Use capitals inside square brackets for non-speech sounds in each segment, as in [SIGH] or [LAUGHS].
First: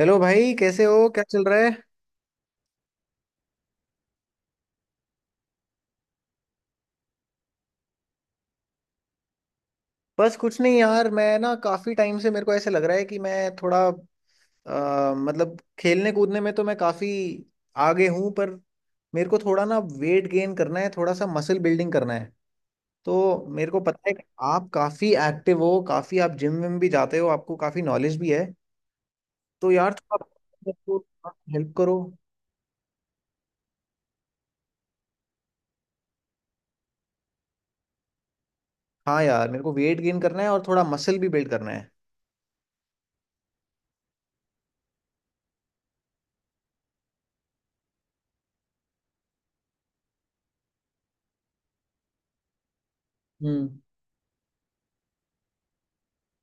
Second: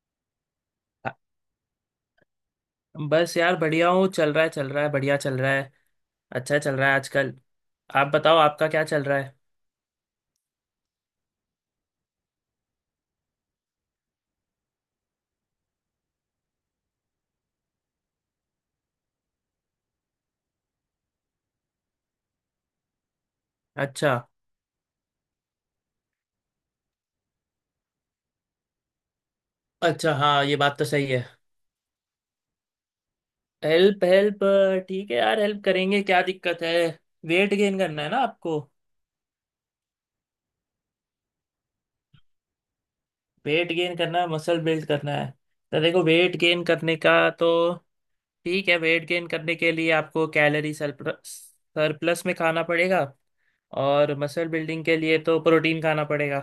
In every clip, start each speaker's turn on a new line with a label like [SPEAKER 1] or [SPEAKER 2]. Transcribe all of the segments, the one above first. [SPEAKER 1] Hello भाई, कैसे हो? क्या चल रहा है?
[SPEAKER 2] बस यार, बढ़िया हूँ। चल रहा है, चल रहा है, बढ़िया चल रहा है। अच्छा चल रहा है आजकल। आप बताओ, आपका क्या चल रहा है?
[SPEAKER 1] बस कुछ नहीं यार, मैं ना काफी टाइम से मेरे को ऐसे लग रहा है कि मैं थोड़ा मतलब खेलने कूदने में तो मैं काफी आगे हूँ, पर मेरे को थोड़ा ना वेट गेन करना है, थोड़ा सा मसल बिल्डिंग करना है। तो मेरे को पता
[SPEAKER 2] अच्छा।
[SPEAKER 1] है कि आप काफी एक्टिव हो, काफी आप जिम विम भी जाते हो, आपको काफी नॉलेज भी है। तो यार
[SPEAKER 2] अच्छा, हाँ, ये बात तो सही है।
[SPEAKER 1] थोड़ा हेल्प करो।
[SPEAKER 2] Help, help. ठीक है यार, हेल्प करेंगे। क्या दिक्कत है? वेट गेन करना है ना आपको?
[SPEAKER 1] हाँ यार, मेरे को वेट गेन करना है और थोड़ा मसल भी बिल्ड करना है।
[SPEAKER 2] वेट गेन करना है, मसल बिल्ड करना है। तो देखो वेट गेन करने का, तो, ठीक है, वेट गेन करने के लिए आपको कैलोरी सरप्लस में खाना पड़ेगा।
[SPEAKER 1] हम्म।
[SPEAKER 2] और मसल बिल्डिंग के लिए तो प्रोटीन खाना पड़ेगा।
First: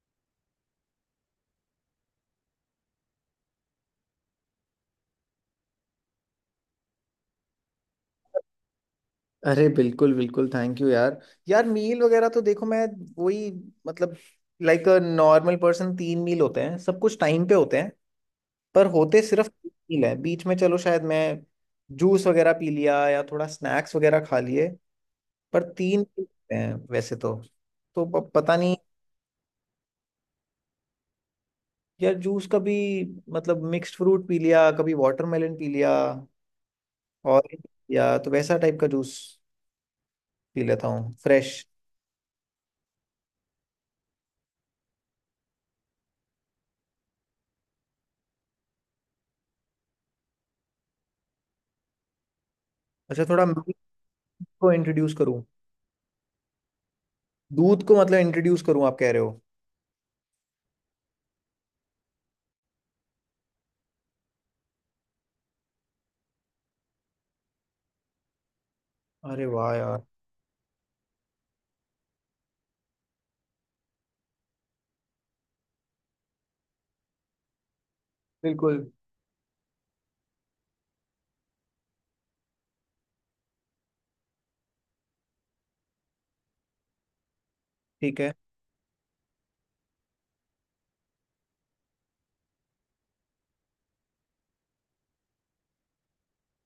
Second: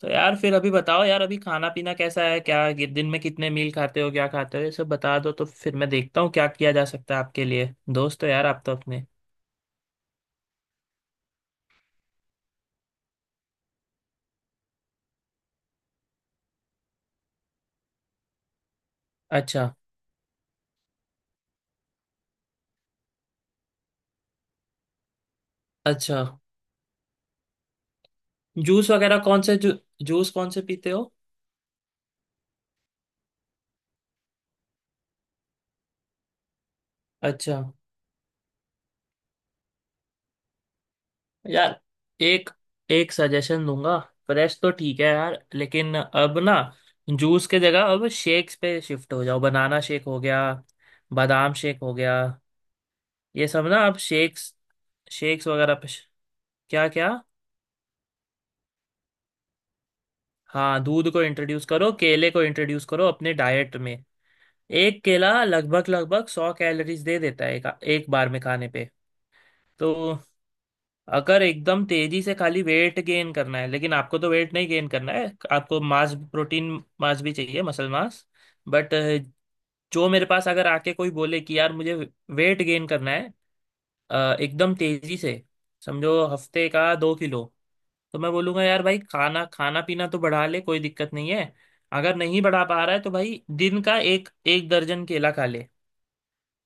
[SPEAKER 2] तो यार, फिर अभी बताओ यार, अभी खाना पीना कैसा है, दिन में कितने मील खाते हो, क्या खाते हो, ये सब बता दो, तो फिर मैं देखता हूँ क्या किया जा सकता है। आपके लिए दोस्त हो यार, आप तो अपने।
[SPEAKER 1] अरे बिल्कुल बिल्कुल, थैंक यू यार। यार मील वगैरह तो देखो, मैं वही मतलब लाइक अ नॉर्मल पर्सन तीन मील होते हैं, सब कुछ टाइम पे होते हैं। पर होते सिर्फ तीन
[SPEAKER 2] अच्छा।
[SPEAKER 1] मील है, बीच में चलो शायद मैं जूस वगैरह पी लिया या थोड़ा स्नैक्स वगैरह खा लिए, पर तीन meal
[SPEAKER 2] अच्छा,
[SPEAKER 1] होते हैं वैसे तो। तो पता नहीं।
[SPEAKER 2] जूस वगैरह जूस कौन से पीते हो?
[SPEAKER 1] यार जूस कभी मतलब मिक्स्ड फ्रूट पी लिया, कभी वाटरमेलन पी लिया,
[SPEAKER 2] अच्छा।
[SPEAKER 1] ऑरेंज पी लिया, तो वैसा टाइप का जूस पी लेता हूँ फ्रेश।
[SPEAKER 2] यार, एक एक सजेशन दूंगा। फ्रेश तो ठीक है यार, लेकिन अब ना, जूस के जगह अब शेक्स पे शिफ्ट हो जाओ। बनाना शेक हो गया, बादाम शेक हो गया,
[SPEAKER 1] अच्छा, थोड़ा
[SPEAKER 2] ये सब
[SPEAKER 1] milk
[SPEAKER 2] ना, अब शेक्स
[SPEAKER 1] को इंट्रोड्यूस करूँ?
[SPEAKER 2] शेक्स वगैरह पे। क्या क्या?
[SPEAKER 1] दूध को मतलब इंट्रोड्यूस करूँ आप कह रहे हो?
[SPEAKER 2] हाँ, दूध को इंट्रोड्यूस करो, केले को इंट्रोड्यूस करो अपने डाइट में। एक केला लगभग लगभग 100 कैलोरीज दे देता है, एक बार में खाने पे।
[SPEAKER 1] अरे वाह
[SPEAKER 2] तो
[SPEAKER 1] यार,
[SPEAKER 2] अगर एकदम तेजी से खाली वेट गेन करना है, लेकिन आपको तो वेट नहीं गेन करना है। आपको मास प्रोटीन, मास भी चाहिए, मसल मास।
[SPEAKER 1] बिल्कुल
[SPEAKER 2] बट जो मेरे पास अगर आके कोई बोले कि यार मुझे वेट गेन करना है, अ, एकदम तेजी से, समझो हफ्ते का 2 किलो। तो
[SPEAKER 1] ठीक
[SPEAKER 2] मैं
[SPEAKER 1] है।
[SPEAKER 2] बोलूंगा यार भाई, खाना खाना पीना तो बढ़ा ले, कोई दिक्कत नहीं है। अगर नहीं बढ़ा पा रहा है तो भाई दिन का एक एक दर्जन केला खा ले।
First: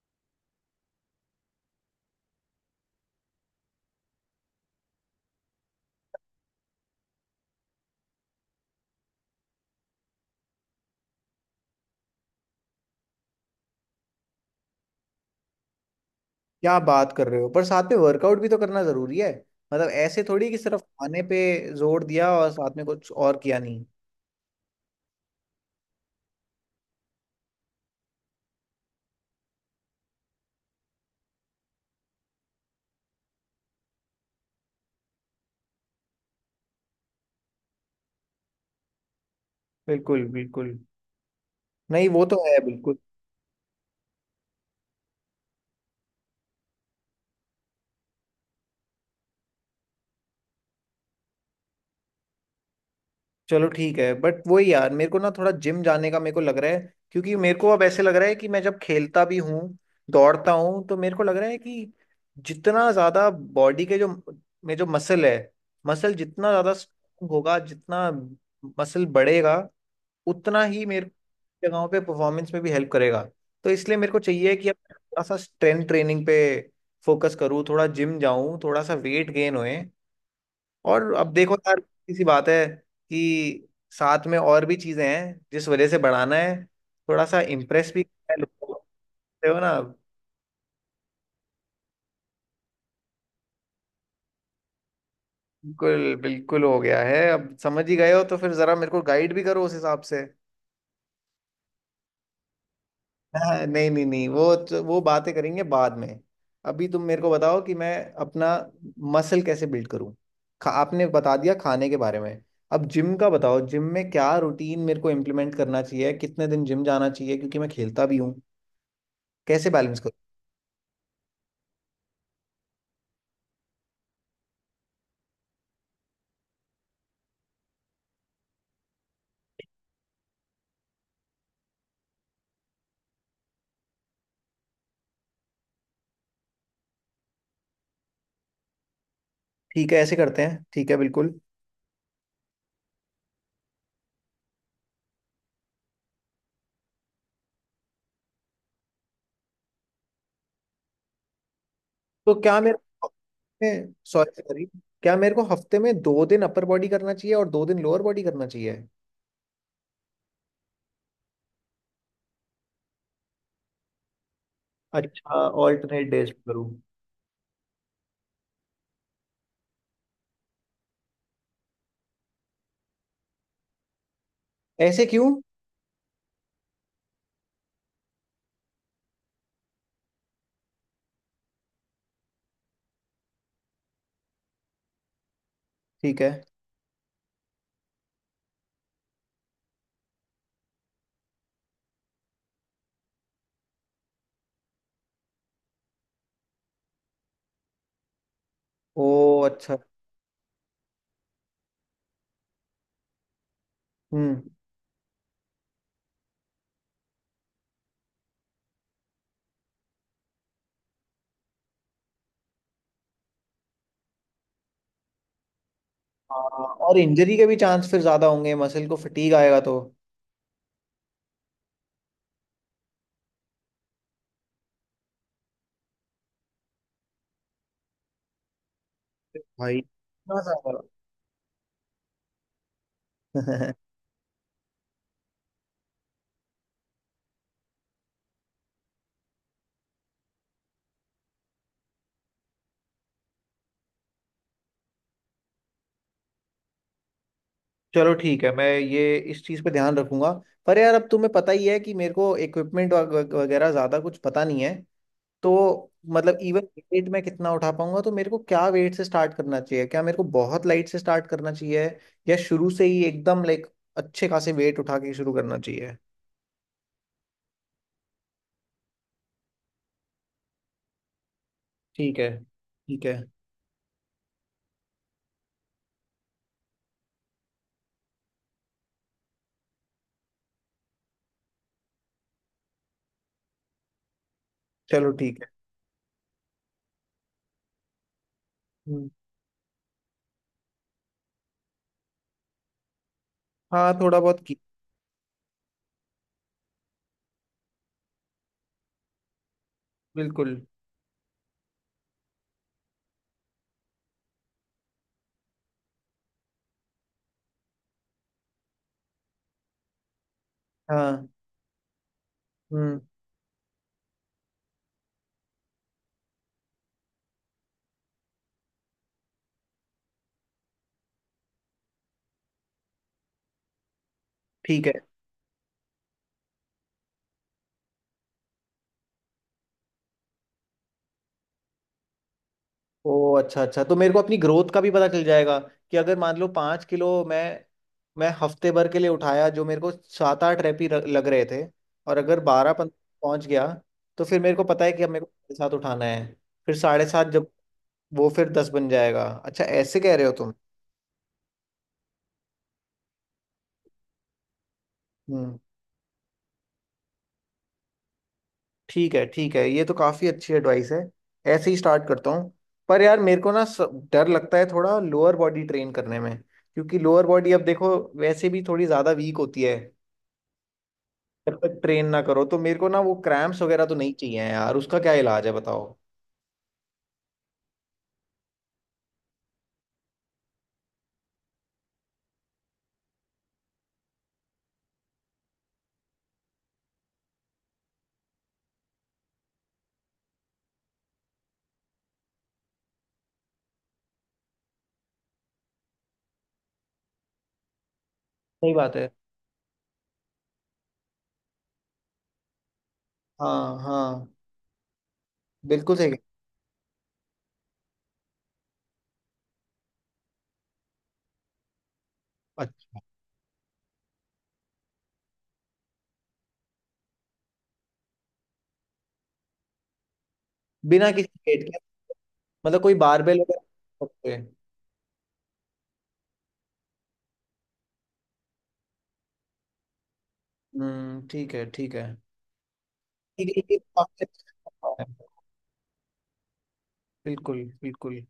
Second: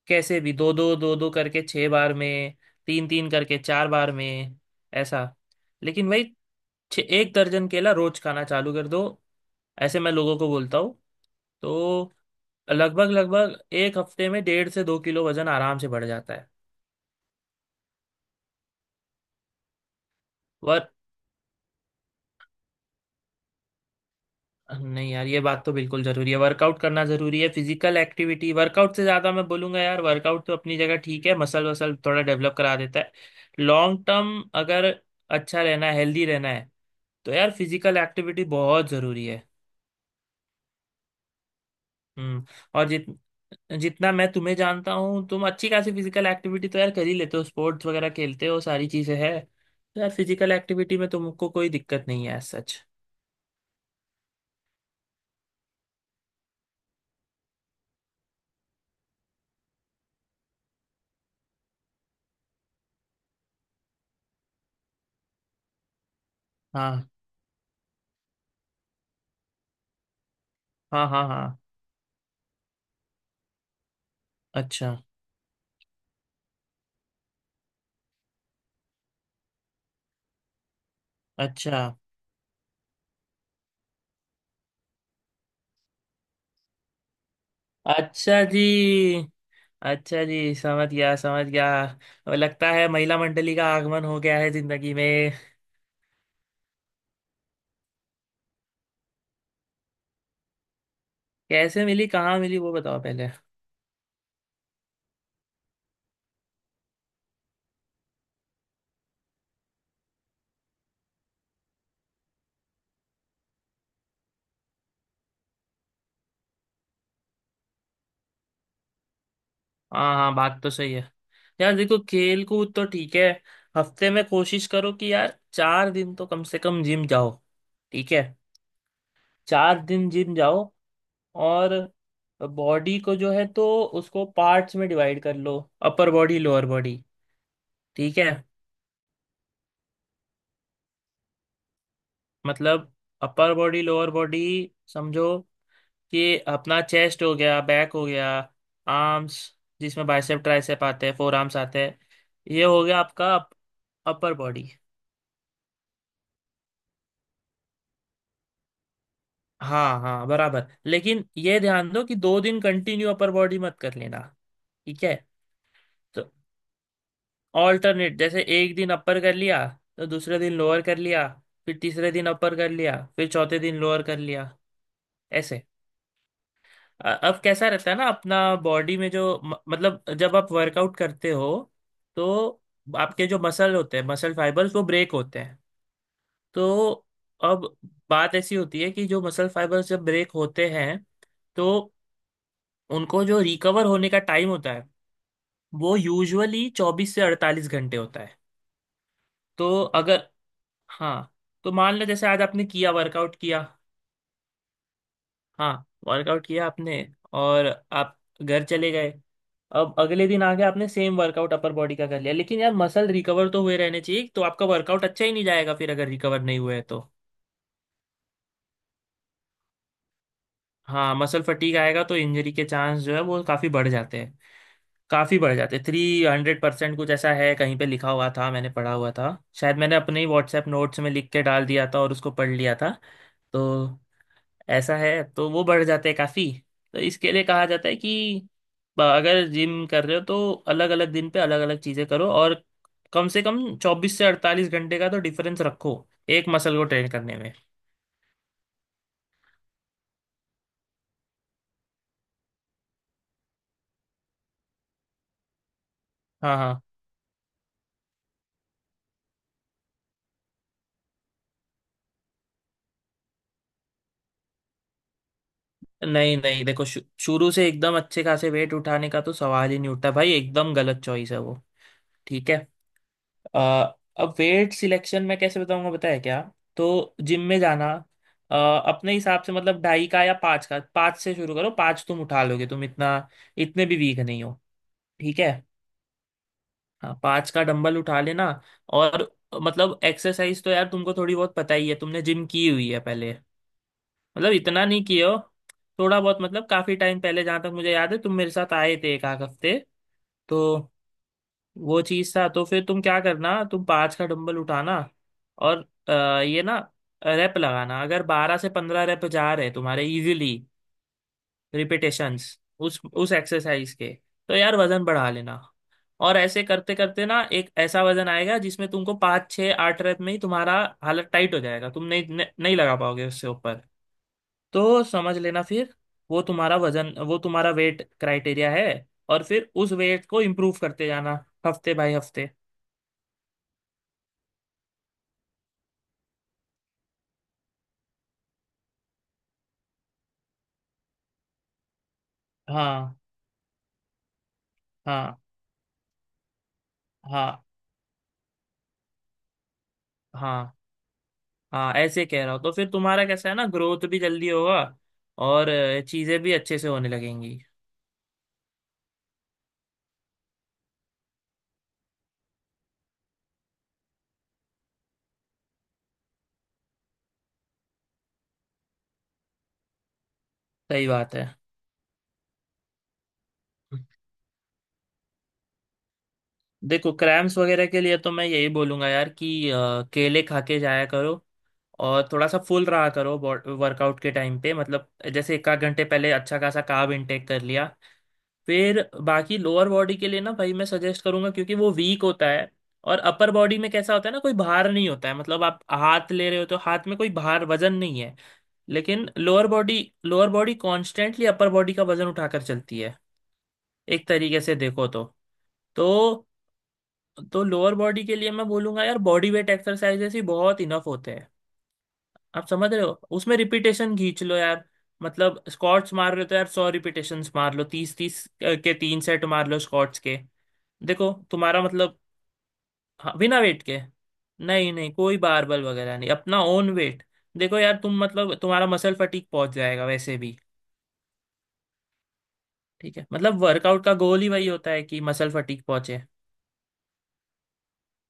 [SPEAKER 2] कैसे भी, दो दो दो दो करके 6 बार में, तीन तीन करके 4 बार में। ऐसा, लेकिन भाई, छः एक दर्जन केला रोज खाना चालू कर दो। ऐसे मैं लोगों को बोलता हूँ। तो लगभग लगभग एक हफ्ते में डेढ़ से 2 किलो वजन आराम से बढ़ जाता है।
[SPEAKER 1] क्या बात कर रहे हो! पर साथ में वर्कआउट भी तो करना जरूरी है। मतलब ऐसे थोड़ी कि सिर्फ खाने पे जोर दिया और साथ में कुछ और किया नहीं।
[SPEAKER 2] नहीं यार, ये बात तो बिल्कुल जरूरी है, वर्कआउट करना जरूरी है। फिजिकल एक्टिविटी, वर्कआउट से ज्यादा मैं बोलूंगा यार। वर्कआउट तो अपनी जगह ठीक है, मसल वसल थोड़ा डेवलप करा देता है। लॉन्ग टर्म अगर अच्छा रहना है, हेल्दी रहना है, तो यार फिजिकल एक्टिविटी बहुत जरूरी है।
[SPEAKER 1] बिल्कुल बिल्कुल। नहीं, वो तो
[SPEAKER 2] हम्म।
[SPEAKER 1] है
[SPEAKER 2] और
[SPEAKER 1] बिल्कुल।
[SPEAKER 2] जितना मैं तुम्हें जानता हूँ, तुम अच्छी खासी फिजिकल एक्टिविटी तो यार कर ही लेते हो, स्पोर्ट्स वगैरह खेलते हो, सारी चीजें हैं, तो यार फिजिकल एक्टिविटी में तुमको कोई दिक्कत नहीं है as सच।
[SPEAKER 1] चलो ठीक है, बट वही यार, मेरे को ना थोड़ा जिम जाने का मेरे को लग रहा है। क्योंकि मेरे को अब ऐसे लग रहा है कि मैं जब खेलता भी हूँ, दौड़ता हूँ, तो मेरे को लग रहा है कि जितना ज्यादा बॉडी के जो में जो मसल है, मसल जितना ज्यादा
[SPEAKER 2] हाँ,
[SPEAKER 1] स्ट्रांग होगा, जितना मसल बढ़ेगा, उतना ही
[SPEAKER 2] हाँ,
[SPEAKER 1] मेरे
[SPEAKER 2] हाँ। हाँ,
[SPEAKER 1] जगहों पे परफॉर्मेंस में भी हेल्प करेगा। तो इसलिए मेरे को चाहिए कि अब
[SPEAKER 2] अच्छा।
[SPEAKER 1] थोड़ा सा स्ट्रेंथ ट्रेनिंग पे फोकस करूँ, थोड़ा जिम जाऊँ, थोड़ा सा वेट गेन होए। और अब देखो यार,
[SPEAKER 2] अच्छा।
[SPEAKER 1] किसी बात है कि साथ में और भी चीजें हैं जिस वजह से बढ़ाना है, थोड़ा सा इम्प्रेस भी करना है
[SPEAKER 2] अच्छा जी।
[SPEAKER 1] लोगों को। समझते हो ना?
[SPEAKER 2] अच्छा जी, समझ गया, समझ गया। अब लगता है महिला मंडली का आगमन हो गया है जिंदगी में।
[SPEAKER 1] बिल्कुल बिल्कुल हो गया है। अब समझ ही गए हो तो फिर जरा मेरे को गाइड भी करो उस हिसाब से। [LAUGHS]
[SPEAKER 2] कैसे मिली, कहाँ मिली, वो बताओ पहले।
[SPEAKER 1] हाँ, नहीं नहीं नहीं वो बातें करेंगे बाद में। अभी तुम मेरे को बताओ कि मैं अपना मसल कैसे बिल्ड करूं। आपने बता दिया खाने के बारे में, अब जिम का बताओ। जिम में क्या रूटीन मेरे को इम्प्लीमेंट करना चाहिए, कितने दिन जिम जाना चाहिए, क्योंकि मैं खेलता भी हूँ। कैसे बैलेंस?
[SPEAKER 2] हाँ हाँ, बात तो सही है। यार देखो, खेल कूद तो ठीक है, हफ्ते में कोशिश करो कि यार 4 दिन तो कम से कम जिम जाओ। ठीक है। 4 दिन जिम जाओ। और बॉडी को जो है तो उसको पार्ट्स में डिवाइड कर लो। Upper body, lower body. ठीक है।
[SPEAKER 1] ठीक है, ऐसे करते हैं, ठीक है बिल्कुल।
[SPEAKER 2] मतलब अपर बॉडी, लोअर बॉडी, समझो, ये अपना चेस्ट हो गया, बैक हो गया, आर्म्स जिसमें बाइसेप ट्राइसेप आते हैं, फोर आर्म्स आते हैं,
[SPEAKER 1] तो क्या
[SPEAKER 2] ये
[SPEAKER 1] मेरे
[SPEAKER 2] हो गया
[SPEAKER 1] को
[SPEAKER 2] आपका अपर
[SPEAKER 1] सॉरी सॉरी,
[SPEAKER 2] बॉडी।
[SPEAKER 1] क्या मेरे को हफ्ते में दो दिन अपर बॉडी करना चाहिए और दो दिन लोअर बॉडी करना चाहिए?
[SPEAKER 2] हाँ हाँ, बराबर। लेकिन ये ध्यान दो कि 2 दिन कंटिन्यू अपर बॉडी मत कर लेना। ठीक है।
[SPEAKER 1] अच्छा, ऑल्टरनेट
[SPEAKER 2] तो
[SPEAKER 1] डेज करूँ?
[SPEAKER 2] ऑल्टरनेट, जैसे एक दिन अपर कर लिया, तो दूसरे दिन लोअर कर लिया, फिर तीसरे दिन अपर कर लिया, फिर चौथे दिन लोअर कर लिया।
[SPEAKER 1] ऐसे क्यों?
[SPEAKER 2] ऐसे। अब कैसा रहता है ना, अपना बॉडी में जो, मतलब, जब आप वर्कआउट करते हो तो आपके जो मसल होते हैं, मसल फाइबर्स, वो ब्रेक होते हैं।
[SPEAKER 1] ठीक है।
[SPEAKER 2] तो अब बात ऐसी होती है कि जो मसल फाइबर्स जब ब्रेक होते हैं, तो उनको जो रिकवर होने का टाइम होता है, वो यूजुअली 24 से 48 घंटे होता है।
[SPEAKER 1] ओ अच्छा।
[SPEAKER 2] तो अगर, हाँ, तो मान लो जैसे आज आपने किया, वर्कआउट किया।
[SPEAKER 1] हम्म।
[SPEAKER 2] हाँ, वर्कआउट किया आपने, और आप घर चले गए। अब अगले दिन आके आपने सेम वर्कआउट अपर बॉडी का कर लिया, लेकिन यार, मसल रिकवर तो हुए रहने चाहिए, तो आपका वर्कआउट अच्छा ही नहीं जाएगा फिर, अगर
[SPEAKER 1] हाँ,
[SPEAKER 2] रिकवर नहीं हुए
[SPEAKER 1] और
[SPEAKER 2] तो।
[SPEAKER 1] इंजरी के भी चांस फिर ज्यादा होंगे, मसल को फटीग आएगा तो।
[SPEAKER 2] हाँ, मसल फटीग आएगा तो इंजरी के चांस जो है वो काफ़ी बढ़ जाते हैं। काफ़ी बढ़ जाते हैं, 300% कुछ ऐसा है, कहीं पे लिखा हुआ था, मैंने पढ़ा हुआ था
[SPEAKER 1] भाई
[SPEAKER 2] शायद, मैंने अपने ही
[SPEAKER 1] इतना
[SPEAKER 2] व्हाट्सएप
[SPEAKER 1] ज्यादा।
[SPEAKER 2] नोट्स में लिख के डाल दिया था और उसको पढ़ लिया था।
[SPEAKER 1] [LAUGHS]
[SPEAKER 2] तो ऐसा है, तो वो बढ़ जाते हैं काफी। तो इसके लिए कहा जाता है कि, अगर जिम कर रहे हो तो अलग अलग दिन पे अलग अलग चीजें करो, और कम से कम 24 से 48 घंटे का तो डिफरेंस रखो एक मसल को ट्रेन करने में।
[SPEAKER 1] चलो ठीक है, मैं ये इस चीज पे ध्यान रखूंगा। पर यार, अब तुम्हें पता ही है कि मेरे को इक्विपमेंट वगैरह ज्यादा कुछ पता नहीं है। तो मतलब
[SPEAKER 2] हाँ
[SPEAKER 1] इवन
[SPEAKER 2] हाँ।
[SPEAKER 1] वेट मैं कितना उठा पाऊंगा, तो मेरे को क्या वेट से स्टार्ट करना चाहिए? क्या मेरे को बहुत लाइट से स्टार्ट करना चाहिए या शुरू से ही एकदम लाइक अच्छे खासे वेट उठा के शुरू करना चाहिए?
[SPEAKER 2] नहीं नहीं, देखो, शुरू से एकदम अच्छे खासे वेट उठाने का तो सवाल ही नहीं उठता भाई। एकदम गलत चॉइस है वो।
[SPEAKER 1] ठीक है
[SPEAKER 2] ठीक है।
[SPEAKER 1] ठीक है।
[SPEAKER 2] अ, अब वेट सिलेक्शन मैं कैसे बताऊंगा, बताया क्या। तो जिम में जाना, अपने हिसाब से, मतलब ढाई का या 5 का, 5 से शुरू करो। 5 तुम उठा लोगे तुम, इतना, इतने भी वीक नहीं हो।
[SPEAKER 1] चलो ठीक
[SPEAKER 2] ठीक है।
[SPEAKER 1] है।
[SPEAKER 2] हाँ, 5 का डंबल उठा लेना।
[SPEAKER 1] हम्म।
[SPEAKER 2] और, मतलब, एक्सरसाइज तो यार तुमको थोड़ी बहुत पता ही है, तुमने जिम की हुई है पहले।
[SPEAKER 1] हाँ, थोड़ा बहुत
[SPEAKER 2] मतलब
[SPEAKER 1] की।
[SPEAKER 2] इतना नहीं किए हो, थोड़ा बहुत, मतलब काफी टाइम पहले, जहां तक मुझे याद है, तुम मेरे साथ आए थे एक आध हफ्ते,
[SPEAKER 1] बिल्कुल।
[SPEAKER 2] तो वो चीज था। तो फिर तुम क्या करना, तुम 5 का डंबल उठाना और अ, ये ना, रैप लगाना, अगर 12 से 15 रैप जा रहे तुम्हारे इजीली,
[SPEAKER 1] हाँ।
[SPEAKER 2] रिपीटेशंस उस
[SPEAKER 1] हम्म।
[SPEAKER 2] उस एक्सरसाइज के, तो यार वजन बढ़ा लेना। और ऐसे करते करते ना एक ऐसा वजन आएगा जिसमें तुमको 5, 6, 8 रेप में ही तुम्हारा हालत टाइट हो जाएगा, तुम नहीं नहीं नहीं लगा पाओगे उससे ऊपर।
[SPEAKER 1] ठीक है।
[SPEAKER 2] तो समझ लेना फिर, वो तुम्हारा वजन, वो तुम्हारा वेट क्राइटेरिया है। और फिर उस वेट को इम्प्रूव करते जाना, हफ्ते बाय हफ्ते।
[SPEAKER 1] ओ अच्छा अच्छा, तो मेरे को अपनी ग्रोथ का भी पता चल जाएगा। कि अगर मान लो 5 किलो मैं, हफ्ते भर के लिए उठाया, जो मेरे को 7 8 लग रहे थे, और अगर 12 15
[SPEAKER 2] हाँ,
[SPEAKER 1] पहुंच गया, तो फिर मेरे को पता है कि अब मेरे को
[SPEAKER 2] हाँ,
[SPEAKER 1] 7.5 उठाना है। फिर 7.5 जब,
[SPEAKER 2] हाँ।
[SPEAKER 1] वो फिर 10 बन जाएगा। अच्छा ऐसे कह रहे हो तुम?
[SPEAKER 2] हाँ, हाँ ऐसे कह रहा हूँ, तो फिर तुम्हारा कैसा है ना, ग्रोथ भी जल्दी होगा
[SPEAKER 1] हम्म।
[SPEAKER 2] और चीजें भी अच्छे से होने लगेंगी।
[SPEAKER 1] ठीक है ठीक है, ये तो काफ़ी अच्छी एडवाइस है। ऐसे ही स्टार्ट करता हूँ। पर यार मेरे को ना डर लगता है थोड़ा लोअर बॉडी ट्रेन करने में। क्योंकि लोअर बॉडी, अब देखो, वैसे भी थोड़ी ज़्यादा वीक होती है
[SPEAKER 2] सही बात है।
[SPEAKER 1] जब तक ट्रेन ना करो। तो मेरे को ना वो क्रैम्प्स वगैरह तो नहीं चाहिए हैं यार, उसका क्या इलाज है, बताओ?
[SPEAKER 2] देखो, क्रैम्स वगैरह के लिए तो मैं यही बोलूंगा यार कि केले खा के जाया करो, और थोड़ा सा फुल रहा करो वर्कआउट के टाइम पे, मतलब जैसे एक आध घंटे पहले अच्छा खासा कार्ब इनटेक कर लिया। फिर, बाकी लोअर बॉडी के लिए ना भाई, मैं सजेस्ट करूंगा, क्योंकि वो वीक होता है। और अपर बॉडी में कैसा होता है ना, कोई भार नहीं होता है, मतलब आप हाथ ले रहे हो तो हाथ में कोई भार वजन नहीं है।
[SPEAKER 1] सही बात है।
[SPEAKER 2] लेकिन lower body, lower body constantly upper body का वजन उठाकर चलती है,
[SPEAKER 1] हाँ हाँ।
[SPEAKER 2] एक तरीके से देखो तो
[SPEAKER 1] बिल्कुल सही।
[SPEAKER 2] तो तो लोअर बॉडी के लिए मैं बोलूंगा यार, बॉडी वेट एक्सरसाइजेस ही बहुत इनफ होते हैं, आप समझ
[SPEAKER 1] अच्छा,
[SPEAKER 2] रहे हो। उसमें रिपीटेशन खींच लो यार। मतलब स्क्वाट्स मार रहे हो तो यार 100 रिपीटेशन मार लो, 30-30 के 3 सेट मार लो स्क्वाट्स के।
[SPEAKER 1] बिना किसी
[SPEAKER 2] देखो
[SPEAKER 1] पेट के,
[SPEAKER 2] तुम्हारा मतलब,
[SPEAKER 1] मतलब कोई
[SPEAKER 2] हाँ,
[SPEAKER 1] बारबेल वगैरह
[SPEAKER 2] बिना वेट के।
[SPEAKER 1] नहीं रख सकते हैं?
[SPEAKER 2] नहीं नहीं, कोई बारबल वगैरह नहीं, अपना ओन वेट। देखो यार तुम, मतलब, तुम्हारा मसल फटीक पहुंच जाएगा वैसे भी।
[SPEAKER 1] ठीक है ठीक है।
[SPEAKER 2] ठीक है,
[SPEAKER 1] ठीक
[SPEAKER 2] मतलब
[SPEAKER 1] है, ये
[SPEAKER 2] वर्कआउट का
[SPEAKER 1] काफी
[SPEAKER 2] गोल ही वही
[SPEAKER 1] अच्छा
[SPEAKER 2] होता है
[SPEAKER 1] है।
[SPEAKER 2] कि मसल फटीक पहुंचे।
[SPEAKER 1] बिल्कुल बिल्कुल।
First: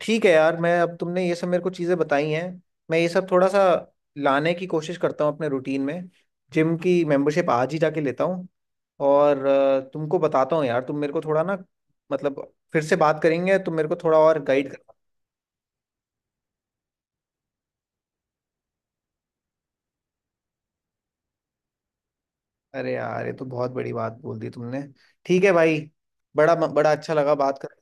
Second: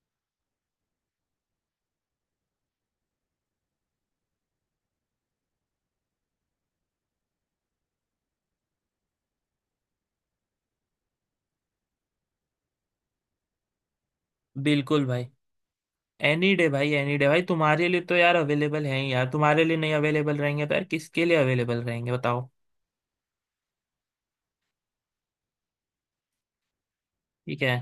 [SPEAKER 1] ठीक है यार, मैं अब, तुमने ये सब मेरे को चीज़ें बताई हैं, मैं ये सब थोड़ा सा लाने की कोशिश करता हूँ अपने रूटीन में। जिम की मेंबरशिप आज ही जाके लेता हूँ। और तुमको बताता हूँ यार, तुम मेरे को थोड़ा ना मतलब फिर से बात करेंगे, तुम मेरे को थोड़ा और गाइड कर।
[SPEAKER 2] बिल्कुल भाई। एनी डे भाई, एनी डे भाई, तुम्हारे लिए तो यार अवेलेबल है ही। यार, तुम्हारे लिए नहीं अवेलेबल रहेंगे तो यार किसके लिए अवेलेबल रहेंगे, बताओ?
[SPEAKER 1] अरे यार, ये तो बहुत बड़ी बात बोल दी तुमने। ठीक है भाई। बड़ा बड़ा अच्छा लगा बात
[SPEAKER 2] ठीक है।
[SPEAKER 1] कर।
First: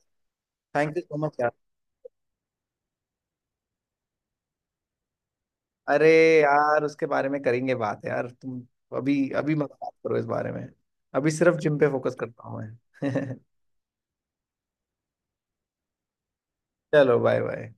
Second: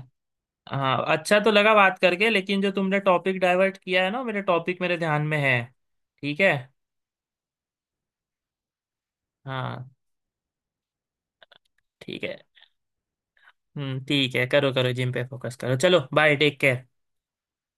[SPEAKER 1] थैंक यू
[SPEAKER 2] हाँ,
[SPEAKER 1] सो मच
[SPEAKER 2] अच्छा तो
[SPEAKER 1] यार।
[SPEAKER 2] लगा बात करके, लेकिन जो तुमने टॉपिक डाइवर्ट किया है ना, मेरे टॉपिक मेरे ध्यान में है।
[SPEAKER 1] अरे
[SPEAKER 2] ठीक है।
[SPEAKER 1] यार, उसके बारे में करेंगे बात यार, तुम अभी अभी मत
[SPEAKER 2] हाँ।
[SPEAKER 1] बात करो इस बारे में। अभी सिर्फ जिम पे फोकस
[SPEAKER 2] ठीक है।
[SPEAKER 1] करता हूँ मैं। [LAUGHS]
[SPEAKER 2] हम्म, ठीक है, करो करो जिम पे फोकस करो। चलो, बाय, टेक केयर।
[SPEAKER 1] चलो बाय बाय।